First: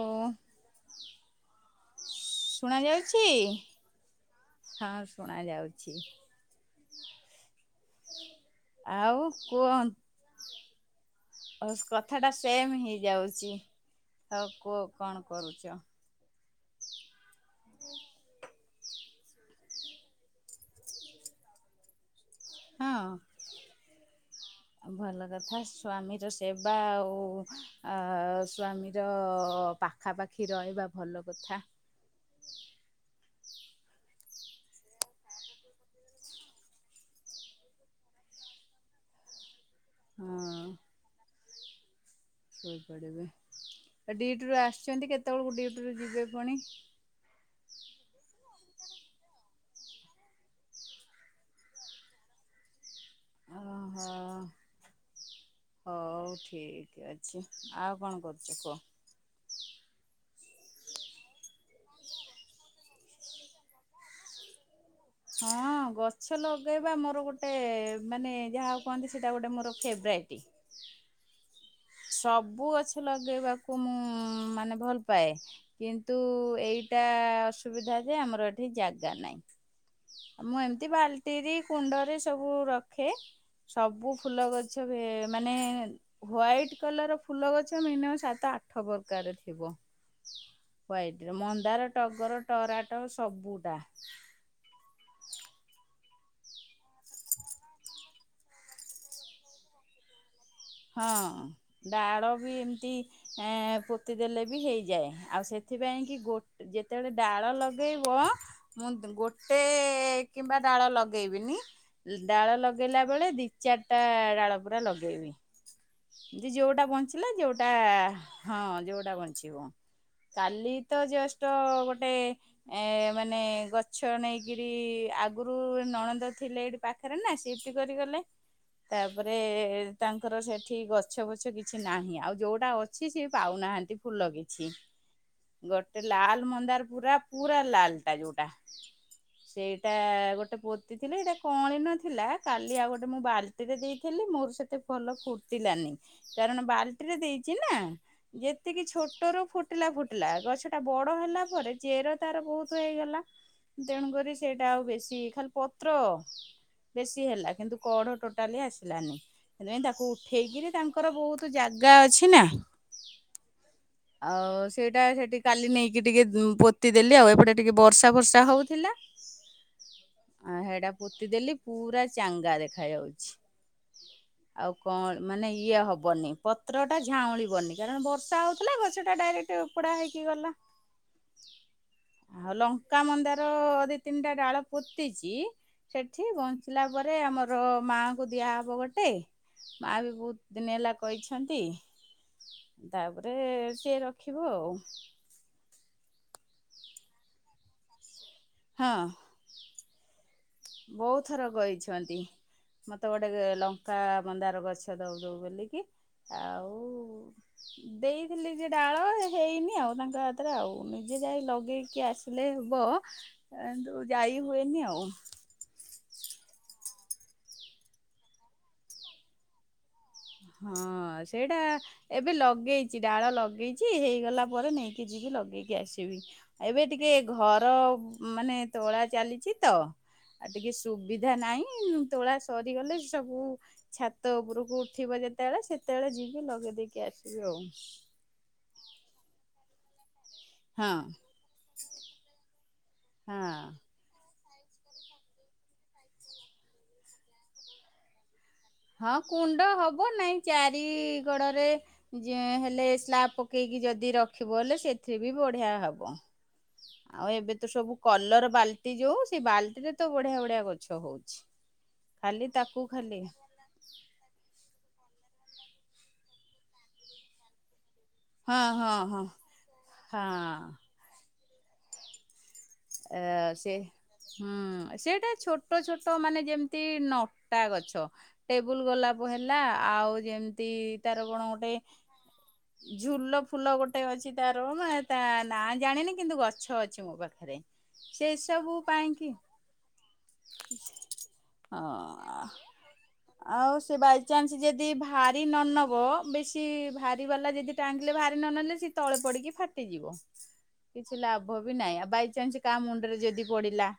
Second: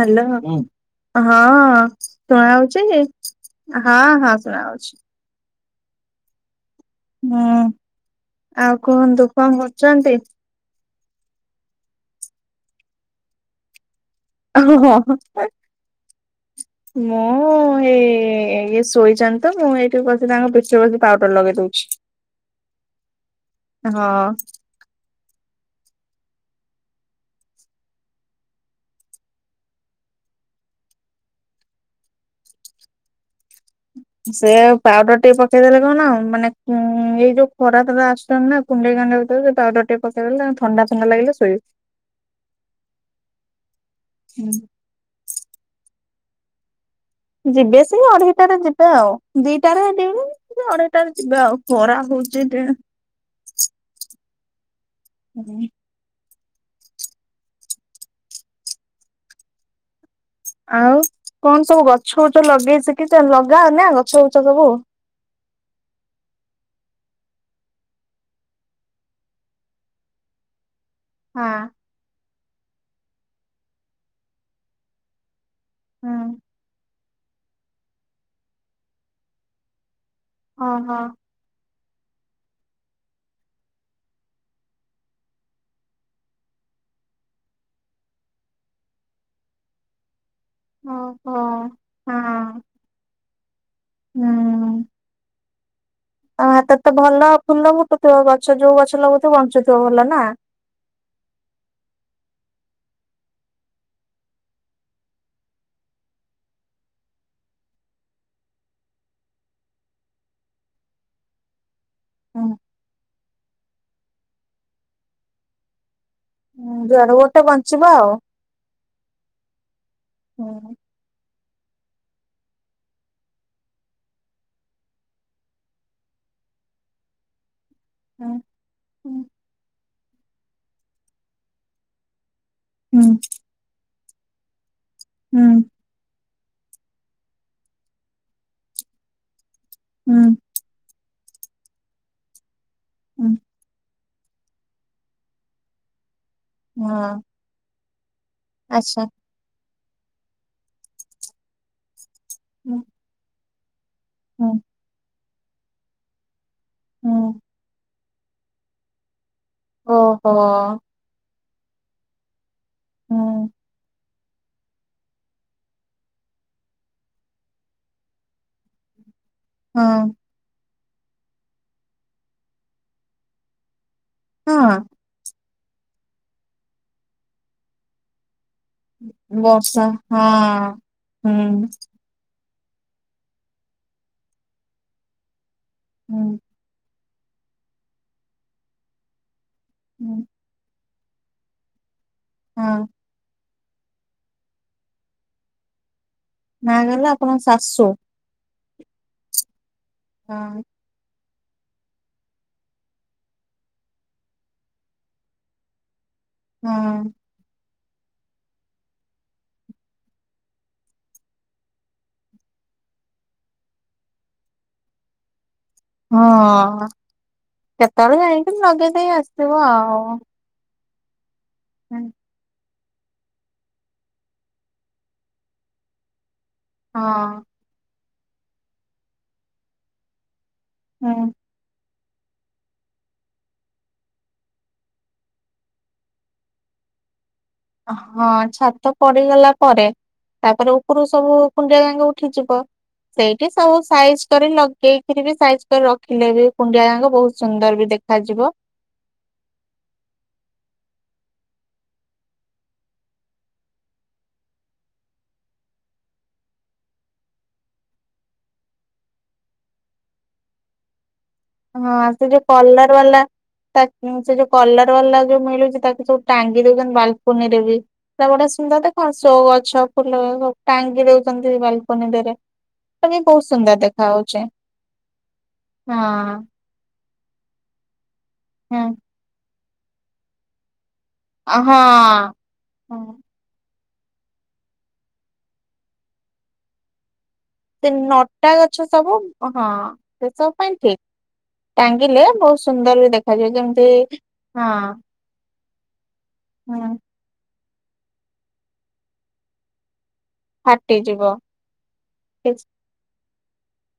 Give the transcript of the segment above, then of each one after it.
Hello ହଁ। ଶୁଣା ହଉଛିହଁ ହଁ ଶୁଣା ହଉଛି। ଶୁଣାଯାଉଛି। ହୁଁ ଆଉ କଣ ଦୁଃଖ କରୁଛନ୍ତି? କଥା ଟା ସେମ୍ ହେଇ ଯାଉଛି ଆଉ କୁହ କଣ କରୁଛ? ହୁଁ [inaudible] ମୁଁ ଏଇ ଇଏ ଶୋଇଛନ୍ତି ତ ମୁଁ ଏଇଠି ବସି ତାଙ୍କ ପଠି ରେ ପାଉଡର ଲଗେଇ ଦଉଛି। ହଁ। ହଁ ଭଲ କଥା ସ୍ୱାମୀର ସେବା ଆଉ ସ୍ଵାମୀର ପା ପାଖାପାଖି ରହିବା ଭଲ କଥା। ସେ ପାଉଡର ଟିକେ ପକେଇଦେଲେ କଣ ଆଉ ମାନେ ଉ ଏଇ ଯୋଉ ଖରା ତରାରେ ଆସୁଛନ୍ତି ନା। କୁଣ୍ଡେଇ କାଣ୍ଡେଇ ହୋଉଥିଲେ ପାଉଡର ଟିକେ ପକେଇ ଦେଲେ ହଁ ଥଣ୍ଡା ଥଣ୍ଡା ଲାଗିଲେ ଶୋଇବେ। ଶୋଇପଡିବେ ଡିଟିରୁୁ ଆସିଛନ୍ତି କେତେବେଳକୁ ଡିଟିରୁୁ ଯିବେ ପୁଣି? ଯିବେ ସେଇ ଅଢେଇଟାରେ ଯିବେ ଆଉ ଦିଟାରେଉ ଅଢେଇଟାରେ ଯିବେ ଆଉ ଖରା ହଉଛି ଯେ। ଓହୋ। ହୁଁ। ହଉ ଠିକ୍ ଅଛି ଆଉ କଣ କରୁଛ କୁହ? ଆଉ କଣ ସବୁ ଗଛ ଫଛ ଲଗେଇ ଶିଖିଛ ଛି କି ଲଗା ନା ଗଛ ଫଛ ସବୁ? ହଁ ଗଛ ଲଗେଇବା ମୋର ଗୋଟେ ମାନେ ଯାହାହଉ କୁହନ୍ତି ସେଇଟା ଗୋଟେ ମୋର ଫେଭରାଇଟି। ହଁ। ସବୁ ଗଛ ଲଗେଇବାକୁ ମୁଁ ମାନେ ଭଲ ପାଏ। କିନ୍ତୁ ହୁଁ ଏଇଟା ଅସୁବିଧା ଯେ ଆମର ଏଠି ଜାଗା ନାହିଁ। ଆ ମୁଁ ଏମିତି ଓହୋ ବାଲ୍ଟିରେ କୁଣ୍ଡରେ ସବୁ ରଖେ। ସବୁ ଫୁଲ ଗଛ ହୁଏ ମାନେ ୱାଇଟ୍ କଲର ଫୁଲ ଗଛ ମିନିଅମ ସାତ ଆଠ ପ୍ରକାର ଥିବ। ହ୍ୱାଇଟରେ ଓହୋ ମନ୍ଦାର ଟଗର ହଁ। ଟରାଟ ସବୁଟା। ଆଉ ହାତରେ ତ ଭଲ ଫୁଲ ଫୁଟୁଥିବ ଗଛ ଯୋଉ ଗଛ ଲଗୁଥିବ ବଞ୍ଚୁଥିବ ଭଲ ନା? ହଁ ଡାଳ ବି ଏମିତି - ଏ ପୋତି ଦେଲେ ବି ହେଇଯାଏ ଆଉ ସେଥିପାଇଁ କି ଗୋ ଯେତେବେଳେ ଡାଳ ଲଗେଇବ ମୁଁ ଗୋଟେ କିମ୍ବା ଡାଳ ଲଗେଇବିନି। ହୁଁ ଡାଳ ଲଗେଇଲା ବେଳେ ଦି ଚାରିଟା ଡାଳ ପୁରା ଲଗେଇବି। ଯୋଉଟା ଯୁଆଡୁ ବଞ୍ଚିଲା ଗୋଟେ ଯୋଉଟା ବଞ୍ଚିବ ଆଉ। ହଁ ଯୋଉଟା ବଞ୍ଚିବ। ହୁଁ କାଲି ତ ଜଷ୍ଟ ଗୋଟେ ଏ ମାନେ ଗଛ ନେଇକିରି ଆଗରୁ ନଣନ୍ଦ ଥିଲେ ଏଠି ପାଖରେ ନା ସିଫଟି କରିଗଲେ ହୁଁ ତାପରେ ତାଙ୍କର ସେଠି ସେ ଗଛ ବଛ କିଛି ନାହିଁ ଆଉ ଯୋଉଟା ହୁଁ ଅଛି ସେ ପାଉନାହାନ୍ତି ଫୁଲ କିଛି। ହୁଁ। ଗୋଟେ ଲାଲ ମନ୍ଦାର ପୁରା ପୁରା ଲାଲଟା ଯୋଉଟା ସେଇ - ଏଟା ହୁଁ ଗୋଟେ ପୋତି ଥିଲି ଏଇଟା କଳି ନଥିଲା କାଲି ଆଉ ଗୋଟେ ମୁଁ ହୁଁ ବାଲ୍ଟିରେ ଦେଇ ମୋର ସେତେ ଭଲ ଫୁଟିଲାନି କାରଣ ବାଲ୍ଟିରେ ହଁ ଦେଇଛି ନା। ଯେତିକି ଆଚ୍ଛା ଛୋଟରୁ ଫୁଟିଲା ଫୁଟିଲା ଗଛ ଟା ବଡ ହେଲା ପରେ ଚେର ତାର ହୁଁ ବହୁତ ହେଇଗଲା ତେଣୁକରି ହୁଁ ସେଇଟା ଆଉ ବେଶୀ ଖାଲି ପତ୍ର ବେଶୀ ହୁଁ ହେଲା କିନ୍ତୁ କଢ ଟୋଟାଲି ଆସିଲାନି ସେଇତି ପାଇ ତାକୁ ଓହୋ ଉଠେଇକିରି ତା ତାଙ୍କର ବହୁତ ଜାଗା ଅଛି ନା। ହୁଁ। ଆଉ ସେଇଟା ସେଠି କାଲି ନେଇକି ଟିକେ ପୋତିଦେଲି ଆଉ ଏପଟେ ଟିକେ ବର୍ଷା ଫର୍ଷା ହୋଉଥିଲା। ହଁ। ଆ ହେଡା ପୋତି ଦେଲି ପୁରା ଚାଙ୍ଗା ଦେଖା ଯାଉଛି। ହଁ। ହଁ ମାନେ ଇଏ ହବନି ପତ୍ର ଟା ଝାଉଁଳିବନି କାରଣ ବର୍ଷା ହଉ ଥିଲା ଗଛ ଟା ଡାଇରେକ୍ଟ ବର୍ଷା ଉପୁଡା ହେଇକି ଗଲା। ହଁ ହୁଁ ଆଉ ଲଙ୍କା ମନ୍ଦାର ଦି ତିନିଟା ଡାଳ ପୋତିଛି ହୁଁ ସେଠି ଫୁଟିଲା ପରେ ଆମର ମାଆଙ୍କୁ ଦିଆହବ ଗୋଟେ। ମା ବି ହୁଁ ବହୁତ ଦିନ ହେଲା କହିଛନ୍ତି ହଁ। ତାପରେ ତାପରେ ସିଏ ରଖିବ ଆଉ। ମା ମାନେ ଆପଣଙ୍କ ଶାଶୁ। ହଁ। ଓହ। ବହୁତଥର କହିଁଛନ୍ତି। ମତେ ଗୋଟେ ଲଙ୍କା ମନ୍ଦାର ଗଛ ଦବୁ ଦବୁ ବୋଲିକି ହଁ ଆଉ ଦେଇଥିଲି ଯେ ଡାଳ ହେଇନି ଆଉ ତାଙ୍କ ହାତରେ ଆଉ ନିଜେ ଯାଇ ଲଗେଇକି ଆସି ହେଲେ ହବ କିନ୍ତୁ ଯାଇ ହୁଏନି ଆଉ। ହଁ କେତେବେଳୁ ଜାଇଁକି ଲଗେଇ ଦେଇେଇ ଆସିଥିବ ଆଉ। ହଁ ସେଇଟା ଏବେ ଲଗେଇଛି। ଛି ଡାଳ ଲଗେଇଛିି ହେଇଗଲା ପରେ ନେଇକି ଯିବି ଲଗେଇକି ଆସିବି ଏବେ ଟିକେ ଘ ହଁ ଘର ମାନେ ତୋଳା ଚାଲିଛି ତ ଆଉ ଟିକେ ହୁଁ ସୁବିଧା ନାହିଁ ତୋଳା ସରିଗଲେ ସବୁ ଛାତ ଉପରକୁ ଉଠିବ ଯେତେ ବେଳେ ସେତେ ବେଳେ ଯିବି ଲଗେଇ ଦେଇକି ଆସିବି ଆଉ। ହଁ ଛାତ ପଡିଗଲା ପରେ ତାପରେ ହଁ ଉପରୁ ସବୁ କୁଣ୍ଡିଆ ଯାଙ୍ଗ ଉଠିଯିବ ସେଇଠି ହଁ ସବୁ ସାଇଜ ଛାତରେ ଲଗେଇକିରି ବି ସାଇଜ କରି ରଖିଲେ ବି କୁଣ୍ଡିଆ ଯାକ ବହୁତ ସୁନ୍ଦର ବି ଦେଖାଯିବ। ହଁ କୁଣ୍ଡ ହବ ନାଇଁ ଚାରିଗଡରେ ଯେ ହେଲେ ସ୍ଲାବ ପକେଇକି ଯଦି ରଖିବ ହେଲେ ସେଥିରେ ବି ବଢିଆ ହବ। ଆଉ ଏବେ ତ ସବୁ କଲର ବାଲ୍ଟି ଯୋଉ ସେ ବାଲ୍ଟିରେ ତ ବଢିଆ ବଢିଆ ଗଛ ହଉଛି। ହଁ ସେ ଯୋଉ ଖାଲି ତାକୁ କଲର ବାଲା ଖାଲି ତା ସେ ଯୋଉ କଲର ବାଲା ଯୋଉ ମିଳୁଛି ତାକୁ ସବୁ ଟାଙ୍ଗି ଦଉଛନ୍ତି ବାଲକୁନିରେ ବି। ସେ ଗୁଡା ହଁ ସୁନ୍ଦର ହଁ ଦେଖା ହଁ ସୋ ଗଛ ଫୁଲ ସବୁ ହଁ ଟାଙ୍କି ଦେଉଛନ୍ତି ବାଲକୋନିଡେ ରେ। ଏ ସେ ହୁଁ ସେଟା ଛୋଟ ଛୋଟ ମାନେ ହଁ ଯେମିତି ନ ଲତା ଗଛ ହୁଁ ଟେବୁଲ ଗୋଲାପ ହେଲା ଆଉ ଯେମିତି ତାର କଣ ଗୋଟେ ହଁ। ହଁ। ଝୁଲ ଫୁଲ ଗୋଟ ଗୋଟେ ଅଛି ତାର ନାଁ ତା ନାଁ ଜାଣିନି କିନ୍ତୁ ଗଛ ଅଛି ମୋ ପାଖରେ। ସେ ନଟା ଗଛ ସବୁ ହଁ ସେ ସବୁ ପାଇଁ ଠିକ୍। ହଁ ଦେଖାଯିବ ଆଉ ଯେମିତି ସେ ବାଇଚନ୍ସ ହଁ ଯଦି ଭାରି ନ ନବ ବେଶୀ ହୁଁ ଭାର ବାଲ୍ଟି ବାଲା ଯଦି ଟାଙ୍ଗିଲେ ବାହାରି ନ ନେଲେ ସି ତଳେ ପଡିକି ଫାଟିଯିବ କିଛି ଫାଟିଯିବ ଲାଭ ଲାଭ ବି ନାହିଁ ହୁଁ ବାଇଚନ୍ସ କାହା ମୁଣ୍ଡରେ ଯଦି ପଡିଲା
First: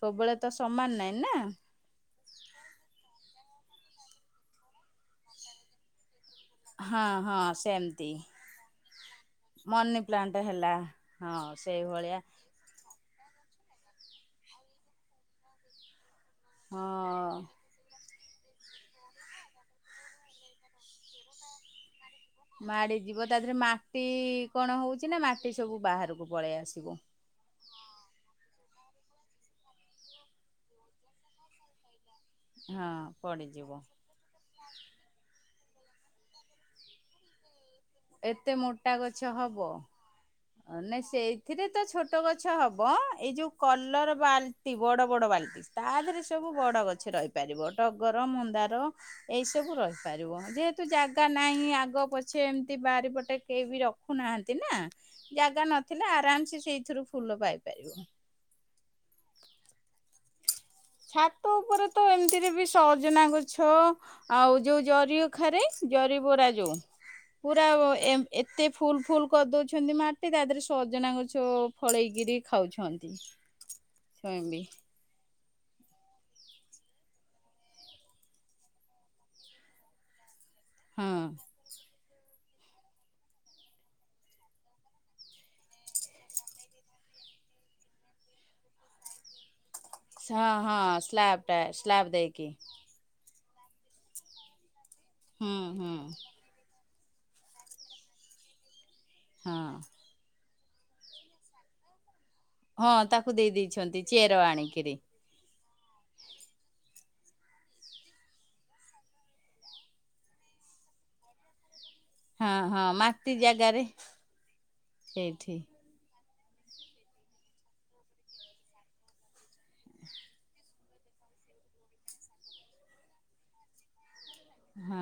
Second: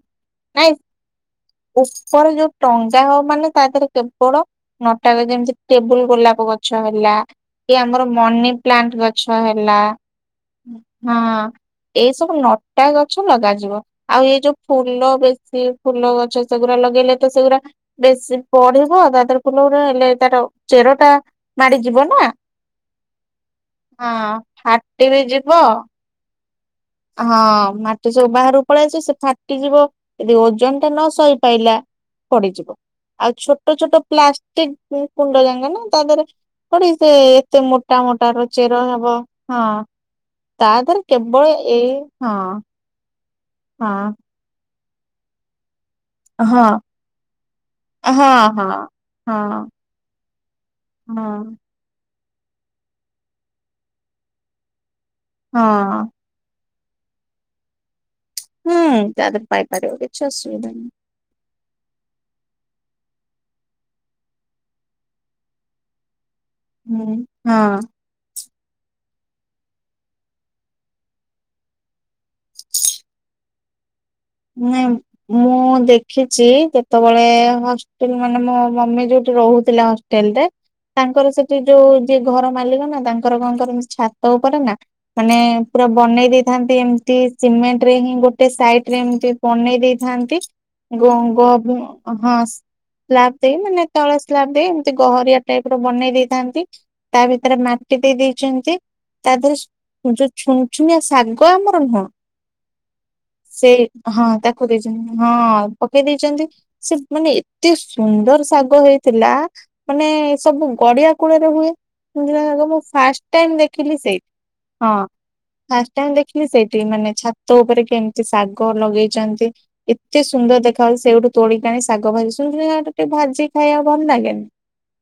ସବୁବେଳେ ତ ସମାନ ନାହିଁ ନା। ଉପରେ ଯୋଉ ଟଙ୍ଗା ହବ ମାନେ ତା ଦେହରେ କେବଳ ନଟା ଗଛ ଯେମତି ଟେବୁଲ ଗୋଲାପ ଗଛ ହଁ ହେଲା ହଁ କି ଆମର ସେମିତି ମନି ପ୍ଲାଣ୍ଟ ଗଛ ହେଲା ମନି ପ୍ଲାଣ୍ଟ ହେଲା ହଁ ସେଇଭଳିଆ ଏସବୁ ନ ନଟା ଗଛ ଲଗାଯିବ ଆଉ ଏ ଯୋଉ ଫୁଲ ବେଶୀ ଫୁଲ ଗ ସେଗୁରା ହଁ ଲଗେଇଲେ ତ ସେଗୁରା ବେଶୀ ପଢିବ ତା ତିରେ ଫୁଲଗୁରା ହେଲେ ତାର ଚେର ଟା ମାଡିଯିବ ନା। ମାଡି ଯିବ ତା ଦେହେରେ ମାଟି ହଁ କଣ ଫାଟି ହଉଚି ବି ନା ଯିବ ମାଟି ସବୁ ବାହାରକୁ ପଳେଇ ଆସିବ। ହଁ ମାଟି ସବୁ ବାହାରୁକୁ ପଳେଇ ଆସିବ ସେ ଫାଟିଯିବ। ଯଦି ଓଜନ ଟା ନ ସହି ପାଇଲା ପଡିଯିବ ହଁ ଆଉ ଛୋଟ ପଡିଯିବ ଛୋଟ ପ୍ଲାଷ୍ଟିକ କୁଣ୍ଡ ଜାଙ୍କ ନା ତା ଦେହରେ ପଡିସେ ଏତେ ମୋ ଟା ମୋଟା ର ଏତେ ଚେର ମୋଟା ହେବ ଗଛ ହଁ ହବ। ତା ଦେରେ କେବଳ ଏ ତେ ଛୋଟ ଗଛ ହବ ଏଇ ଯୋଉ ହଁ। କଲର ବାଲ୍ଟି ବଡ ବଡ ବାଲଟି ତା ଦେହେରେ ସେ ସବୁ ହଁ ବଡ ଗଛ ରହିପାରିବ ଟଗର ହଁ ମନ୍ଦାର ହଁ ଏଇ ହଁ ସବୁ ରହିପାରିବ ଯେହେତୁ ଜାଗା ହଁ ନାହିଁ ଆଗ ପ ଛେ ଏମ୍ତି ବାରି ପଟେ କେଇବି ରଖୁ ନାହାନ୍ତି ନା। ଜାଗା ହଁ ନଥିଲା ଆରାମ୍ସେ ସେଇଥୁରୁ ଫୁଲ ପାଇପାରିବ। ହୁଁ ତା ଦେରେ ପାଇ ପାରିବ କିଛି ଅସୁବିଧା ନାହିଁ। ଛାତ ଉପରେ ତ ଏମିତିରେ ବି ସଜନା ଗଛ। ଆଉ ଯୋଉ ଜରି ଅଖାରେ ଜରି ବରା ଯୋଉ ହୁଁ ହଁ। ପୁରା ଏ ଏତେ ଫୁଲ୍ ଫୁଲ୍ କରିଦଉଛନ୍ତି ମାଟି ତା ଦେହରେ ସଜନା ଗଛ ଫଳେଇକିରି ଖାଉଛନ୍ତି। [unintelligible] ନାଇଁ ମୁଁ ଦେଖିଚି କେ ତବଳେ ହଷ୍ଟେଲ ମାନେ ମୋ ମମି ଯୋଉଠି ରହୁଥିଲା ହଷ୍ଟେଲ ରେ। ହଁ ତାଙ୍କର ସେଠି ଯୋଉ ଯିଏ ଘର ମାଲିକ ନା ତାଙ୍କର କଣ କରିମି ଛାତ ଉପରେ ନା। ମାନେ ପୁରା ବନେଇ ଦେଇଥାନ୍ତି ଏମିତି ସିମେଣ୍ଟ ରେ ହିଁ ଗୋଟେ ସାଇଡ। ରେ ଏମିତି ବନେଇ ଦେଇଥାନ୍ତି ହଁ ହଁ ସ୍ଲାବଟା ସ୍ଲାବ୍ ଙ୍ଗୋ-ଙ୍ଗୋ-ହଁ। ଦେଇକି ସ୍ଲାଭ ଦେଇ ମାନେ ତଳେ ସ୍ଲାପ୍ ଦେଇ ଏମିତି ଗହରିଆ ହୁଁ ଟାଇପ୍ ର ହୁଁ ବନେଇ ଦେଇଥାନ୍ତି। ତା ଭିତରେ ମାଟି ଦେଇ ଦେଇଛନ୍ତି ତା ହଁ ଦେହରେ ଜ ଛୁନଛୁନିଆ ଶାଗ ଆମର ନୁହଁ? ହଁ ତାକୁ ଦେଇ ସେ ଦେଇେଇଛନ୍ତି ହଁ ଚେର ତାକୁ ଆଣିକିରି। ଦେଇଛନ୍ତି ହଁ ପକେଇ ଦେଇେଇଛନ୍ତି ସେ ମାନେ ଏତେ ସୁନ୍ଦର ଶାଗ ହେଇଥିଲା। ମାନେ ସବୁ ଗଡିଆ କୂଳରେ ହୁଏ। ହଁ ମୁ ହଁ ଫାଷ୍ଟ ମାଟି ଟାଇମ ଜାଗାରେ ଦେଖିଲି ସେଇଠି ହଁ ଫାସ ସେଇଠି ଫାଷ୍ଟ ଟାଇମ ଦେଖିଲି ସେଇଠି ମାନେ ଛାତ ଉପରେ କେମିତି ଶାଗ ଲଗେଇଛନ୍ତି ଏତେ ସୁନ୍ଦର ଦେଖ ଚି ଉ ସେଇଠୁ ତୋଳିକିଆଣି ଶାଗ ଭାଜି ଶୁନୁ ଶୁନିଆ ସାଗଟା ଟିକେ ଭାଜିକି ଖାଇବାକୁ ଭଲ ଲାଗେନି? ହଁ।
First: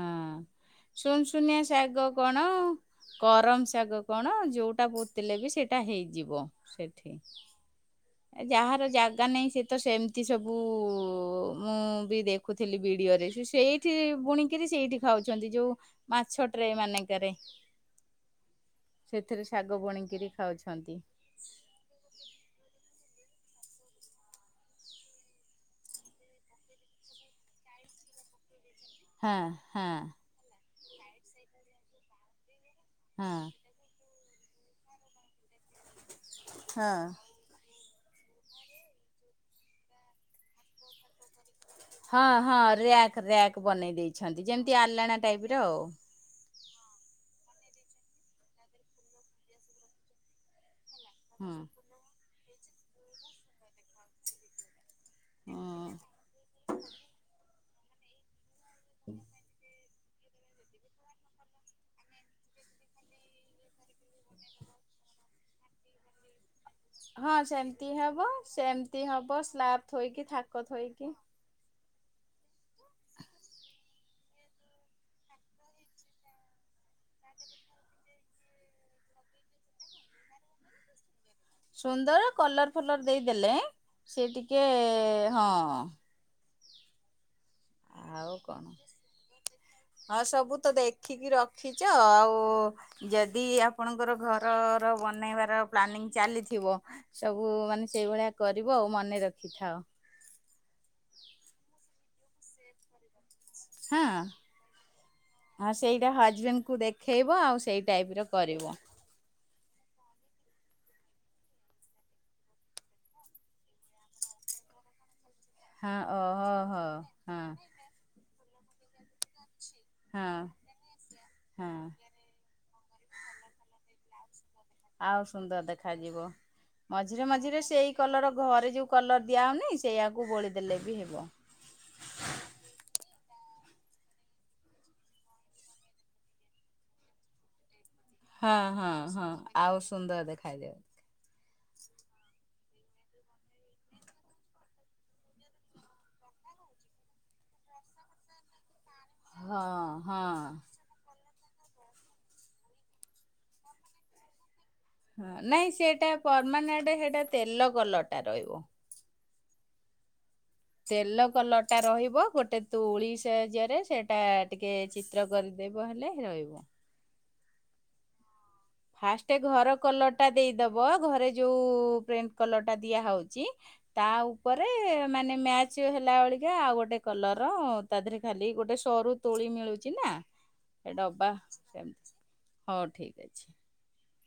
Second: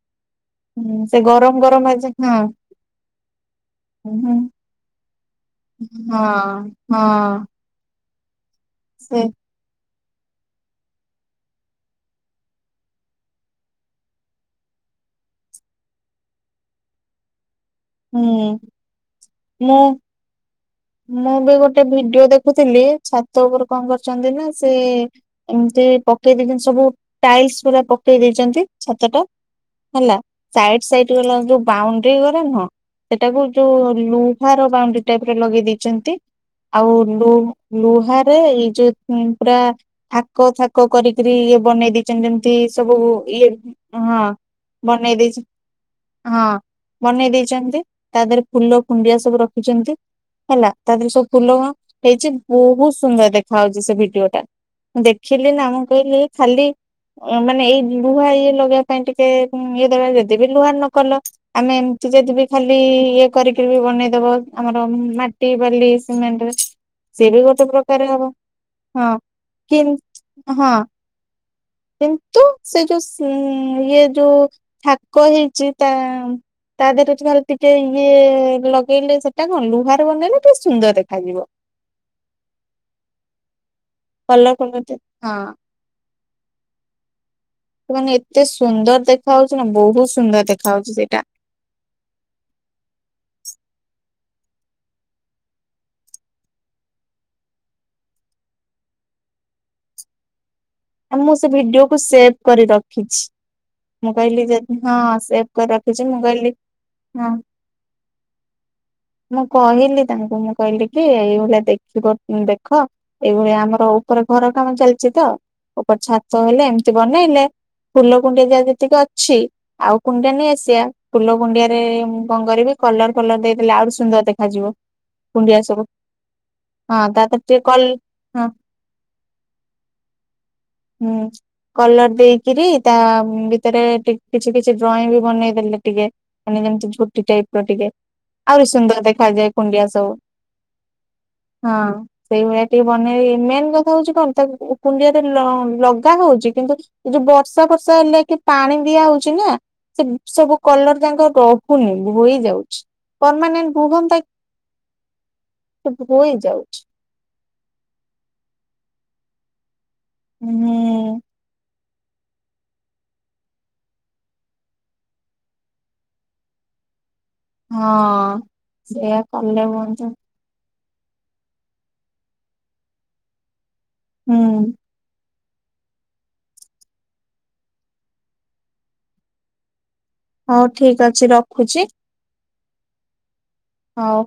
ହୁଁ ସେ ଗରମ ସୁନସୁନିଆ ଗରମ ଶାଗ ଭାଜି କଣ କରମ ଶାଗ ହଁ କଣ ହଁ ଯୋଉଟା ବହୁ ଥିଲେ ବି ସେଇଟା ହେଇଯିବ ହଁ। ସେଠି ହଁ ଯାହାର ଜାଗା ନାହିଁ ସେ ତ ସେମ ସେମତି ସବୁ ମୁଁ ବି ଦେଖୁଥିଲି ବିଡିଓରେ ସେ ସେଇଠି ବୁଣିକିରି ସେଇଠି ଖାଉଛନ୍ତି ଯୋଉ ମାଛଟ୍ରେ ମାନେକେରେ। ହୁଁ ସେଥିରେ ଶାଗ ମୁଁ ବୁଣିକିରି ଖାଉଛନ୍ତି। ମୁଁ ବି ଗୋଟେ ଭିଡିଓ ଦେଖୁଥିଲି ଛାତ ଉପରେ କଣ କରୁଛନ୍ତି ନା ସେ ଏମିତି ପକେଇ ଦେଇଛନ୍ତି ସବୁ ଟାଇଲସ ପୁରା ପକେଇ ଦେଇଛନ୍ତି। ଛାତ ଟା ହଁ ହଁ ହେଲା ସାଇଡ ସାଇଡ ଗଲା ଯୋଉ ବାଉଣ୍ଡରି ଗରା ନୁହଁ ସେଟାକୁ ହଁ। ଯୋଉ ଲୁହାର ବାଉଣ୍ଡରି ଟାଇପର ଲଗେଇ ଦେଇେଇଛନ୍ତି ଆଉ ହଁ। ଲୁ ଲୁହାରେ ଏଇ ଯୋଉ ପୁରା ଥାକ ଥାକ କରିକରି ଇଏ ବନେଇ ଦେଇି ହଁ ଯେମିତି ହଁ ସବୁ ରିୟାକ୍ ଇଏ ରିୟାକ୍ ବନେଇ ହଁ ଦେଇଛନ୍ତି ଯେମିତି ଆଲାଣା ବନେଇ ଦେଇଚି ଟାଇପ୍ ର ଆଉ ହଁ ବନେଇ ଦେଇେଇଛନ୍ତି ତା ଦେହରେ ଫୁଲ କୁଣ୍ଡିଆ ସବୁ ରଖିଛନ୍ତି। ହେଲା ତା ଦେହରେ ସବୁ ହୁଁ। ଫୁଲକଣ ହେଇଛି ବହୁତ ସୁନ୍ଦର ଦେଖା ଯାଉଛି ସେ ଭିଡିଓ ଟା। ଦେଖିଲି ନା ମୁଁ କହିଲି ଖାଲି ମାନେ ଏଇ ଲୁହା ଇଏ ଲ ପାଇଁ ଟିକେ ଇଏ ଦରକାର ଯଦିବିି ଲୁହା ନକଲ ଆମେ ଏମିତି ଯଦି ବି ଖାଲି ଇଏ କରିକି ବି ବନେଇଦବ ଆମର ମା ଟି ବାଲି ସିମେଣ୍ଟ ସେ ହଁ ବି ଗୋଟେ ସେମିତି ପ୍ରକାର ହେବ ହବ ସେମିତି ହଁ ହେବ କି ସ୍ଲାବ୍ ଥୋଇକି ଥାକ ହଁ। ଥୋଇକି। କିନ୍ତୁ ସେ ଯୋଉ ସି ଇଏ ଯୋଉ ଥା କ ହେଇଛି ତା ତା ଦେହରେ ଖା ଟିକେ ଇଏ ଲଗେଇଲେ ସେଟା କଣ ଲୁହା ରେ ବନେଲେ ଟିକେ ସୁନ୍ଦର ଦେଖାଯିବ। ସୁନ୍ଦର କଲର ଫଲର ଦେଇଦେଲେ ସେି କଲର ଟିକେ ଫଲର ଦେ ହଁ। ସେମାନେ ଆଉ ଏତେ କଣ ସୁନ୍ଦର ଦେଖା ହାଉଛି ନା ବହୁତ ହଁ ସୁନ୍ଦର ସବୁ ଦେଖା ତ ହାଉଛି ସେଇଟା ଦେଖିକି ର ଖିଚ ଆଉ। ଯଦି ଆପଣଙ୍କର ଘରର ବନେଇବାର ପ୍ଲାନିଂ ଚାଲିଥିବ ସବୁ ମାନେ ସେଇଭଳିଆ କରିବ ଆଉ ମନେ ରଖିଥାଅ। ମୁଁ ସେ ଭିଡିଓକୁୁ ସେଭ କରି ରଖିଛି। ହଁ ମୁଁ କହିଲି ଯଦି ହଁ ସେଭ କରି ହଁ ରଖୁଛି ସେଇଟା ମୁ କହିଲି ହଜବେଣ୍ଡକୁ ହଁ ଦେଖେଇବ ଆଉ ସେଇ ଟାଇପର କରିବ। ମୁଁ କହିଲି ତାଙ୍କୁ ମୁଁ କହିଲି କି ଏଇଭଳିଆ ଦେଖିବ ଦେଖ ଏଇଭଳିଆ ଆମର ଉପର ଘର କାମ ଚାଲିଛି ତ ଉପର ହଁ ଛାତ ଓହୋ ହେଲେ ହୋ ଏମିତି ହଁ ବନେଇଲେ ଫୁଲ କୁଣ୍ଡିଆ ଯାହା ଯେତିକି ଅଛି ଆଉ କୁଣ୍ଡିଆ ନାଇ ହଁ ଆସିବା ଫୁଲ କୁଣ୍ଡିଆରେ ହଁ ମୁ କଣ କରିବି କଲର ଫଲର ଦେଇଦେଲେ ଆହୁରି ସୁନ୍ଦର ଦେଖାଯିବ। ଆଉରି କୁଣ୍ଡିଆ ସୁନ୍ଦର ସବୁ ଦେଖାଯିବ ହଁ ତା ମଝିରେ ଦେହରେ ଟିକେ ମଝିରେ କଲ ସେଇ କଲର ହଁ ଘରେ ଯୋଉ କଲର ଦିଆ ହଉନି ସେଇଆକୁ ବୋଳି ହୁଁ। କଲର ଦେଇକିରି ତା ଭିତରେ ଟି କିଛି କିଛି ଡ୍ରଇଂ ବି ବନେଇଦେଲେ ଟିକେ ମାନେ ଯେମିତି ଝୋଟି ଟାଇପର ଟିକେ ହଁ ଆହୁରି ହଁ ସୁନ୍ଦର ହଁ ଦେଖାଯାଏ ଆଉ କୁଣ୍ଡିଆ ସବୁ। ସୁନ୍ଦର ଦେଖାଯିବ ହଁ ସେଇଭଳିଆ ଟିକେ ବନେଇ ମେନ୍ କଥା ହଉଛି କଣ ତାକୁ କୁଣ୍ଡିଆରେ ଲଗା ହଉଛି କିନ୍ତୁ ଏ ଯୋଉ ବର୍ଷା ଫର୍ଷା ହେଲେ କି ପାଣି ଦିଆ ହଉଛି ଚିନା ହଁ ସେ ହଁ। ସବୁ କଲର ଯାଙ୍କ ରହୁନି ଧୋଇ ଯାଉଛି ପରମାନେଣ୍ଟ ରୁହନ୍ତାକି। ହଁ ନାଇଁ ସେଟା ଯାଉଛି ପରମାନେଣ୍ଟ ହେଇଟା ତେଲ କଲର ଟା ରହିବ। ହୁଁ ହୁଁ। ତେଲ କଲର ଟା ରହିବ ଗୋଟେ ତୁଳି ସାହାଯ୍ୟରେ ସେଇଟା ଟିକେ ଚିତ୍ର କରିଦେବ ହେଲେ ରହିବ। ହଁ। ସେଇଆ ଫାଷ୍ଟ କଲେ ଘର ହୁଅନ୍ତା କଲରଟା ଦେଇଦବ ଘରେ ଯୋଉ ପ୍ରେଣ୍ଟ କଲର ଟା ଦିଆ ହୋଉଛି। ତା ହୁଁ ଉପରେ ମାନେ ମ୍ୟାଚ ଚି ହେଲା ଭଳିକା ଆଉ ଗୋଟେ କଲରର ତା ଦେହରେ ଖାଲି ଗୋଟେ ସରୁ ତୋଳି ମିଳୁଛି ନା। ହଉ ଏ ଠିକ ଅଛି ଡବା ରଖୁଛି ଏମତି ହୋଉ ଠିକ ଅଛି। ହୋଉ।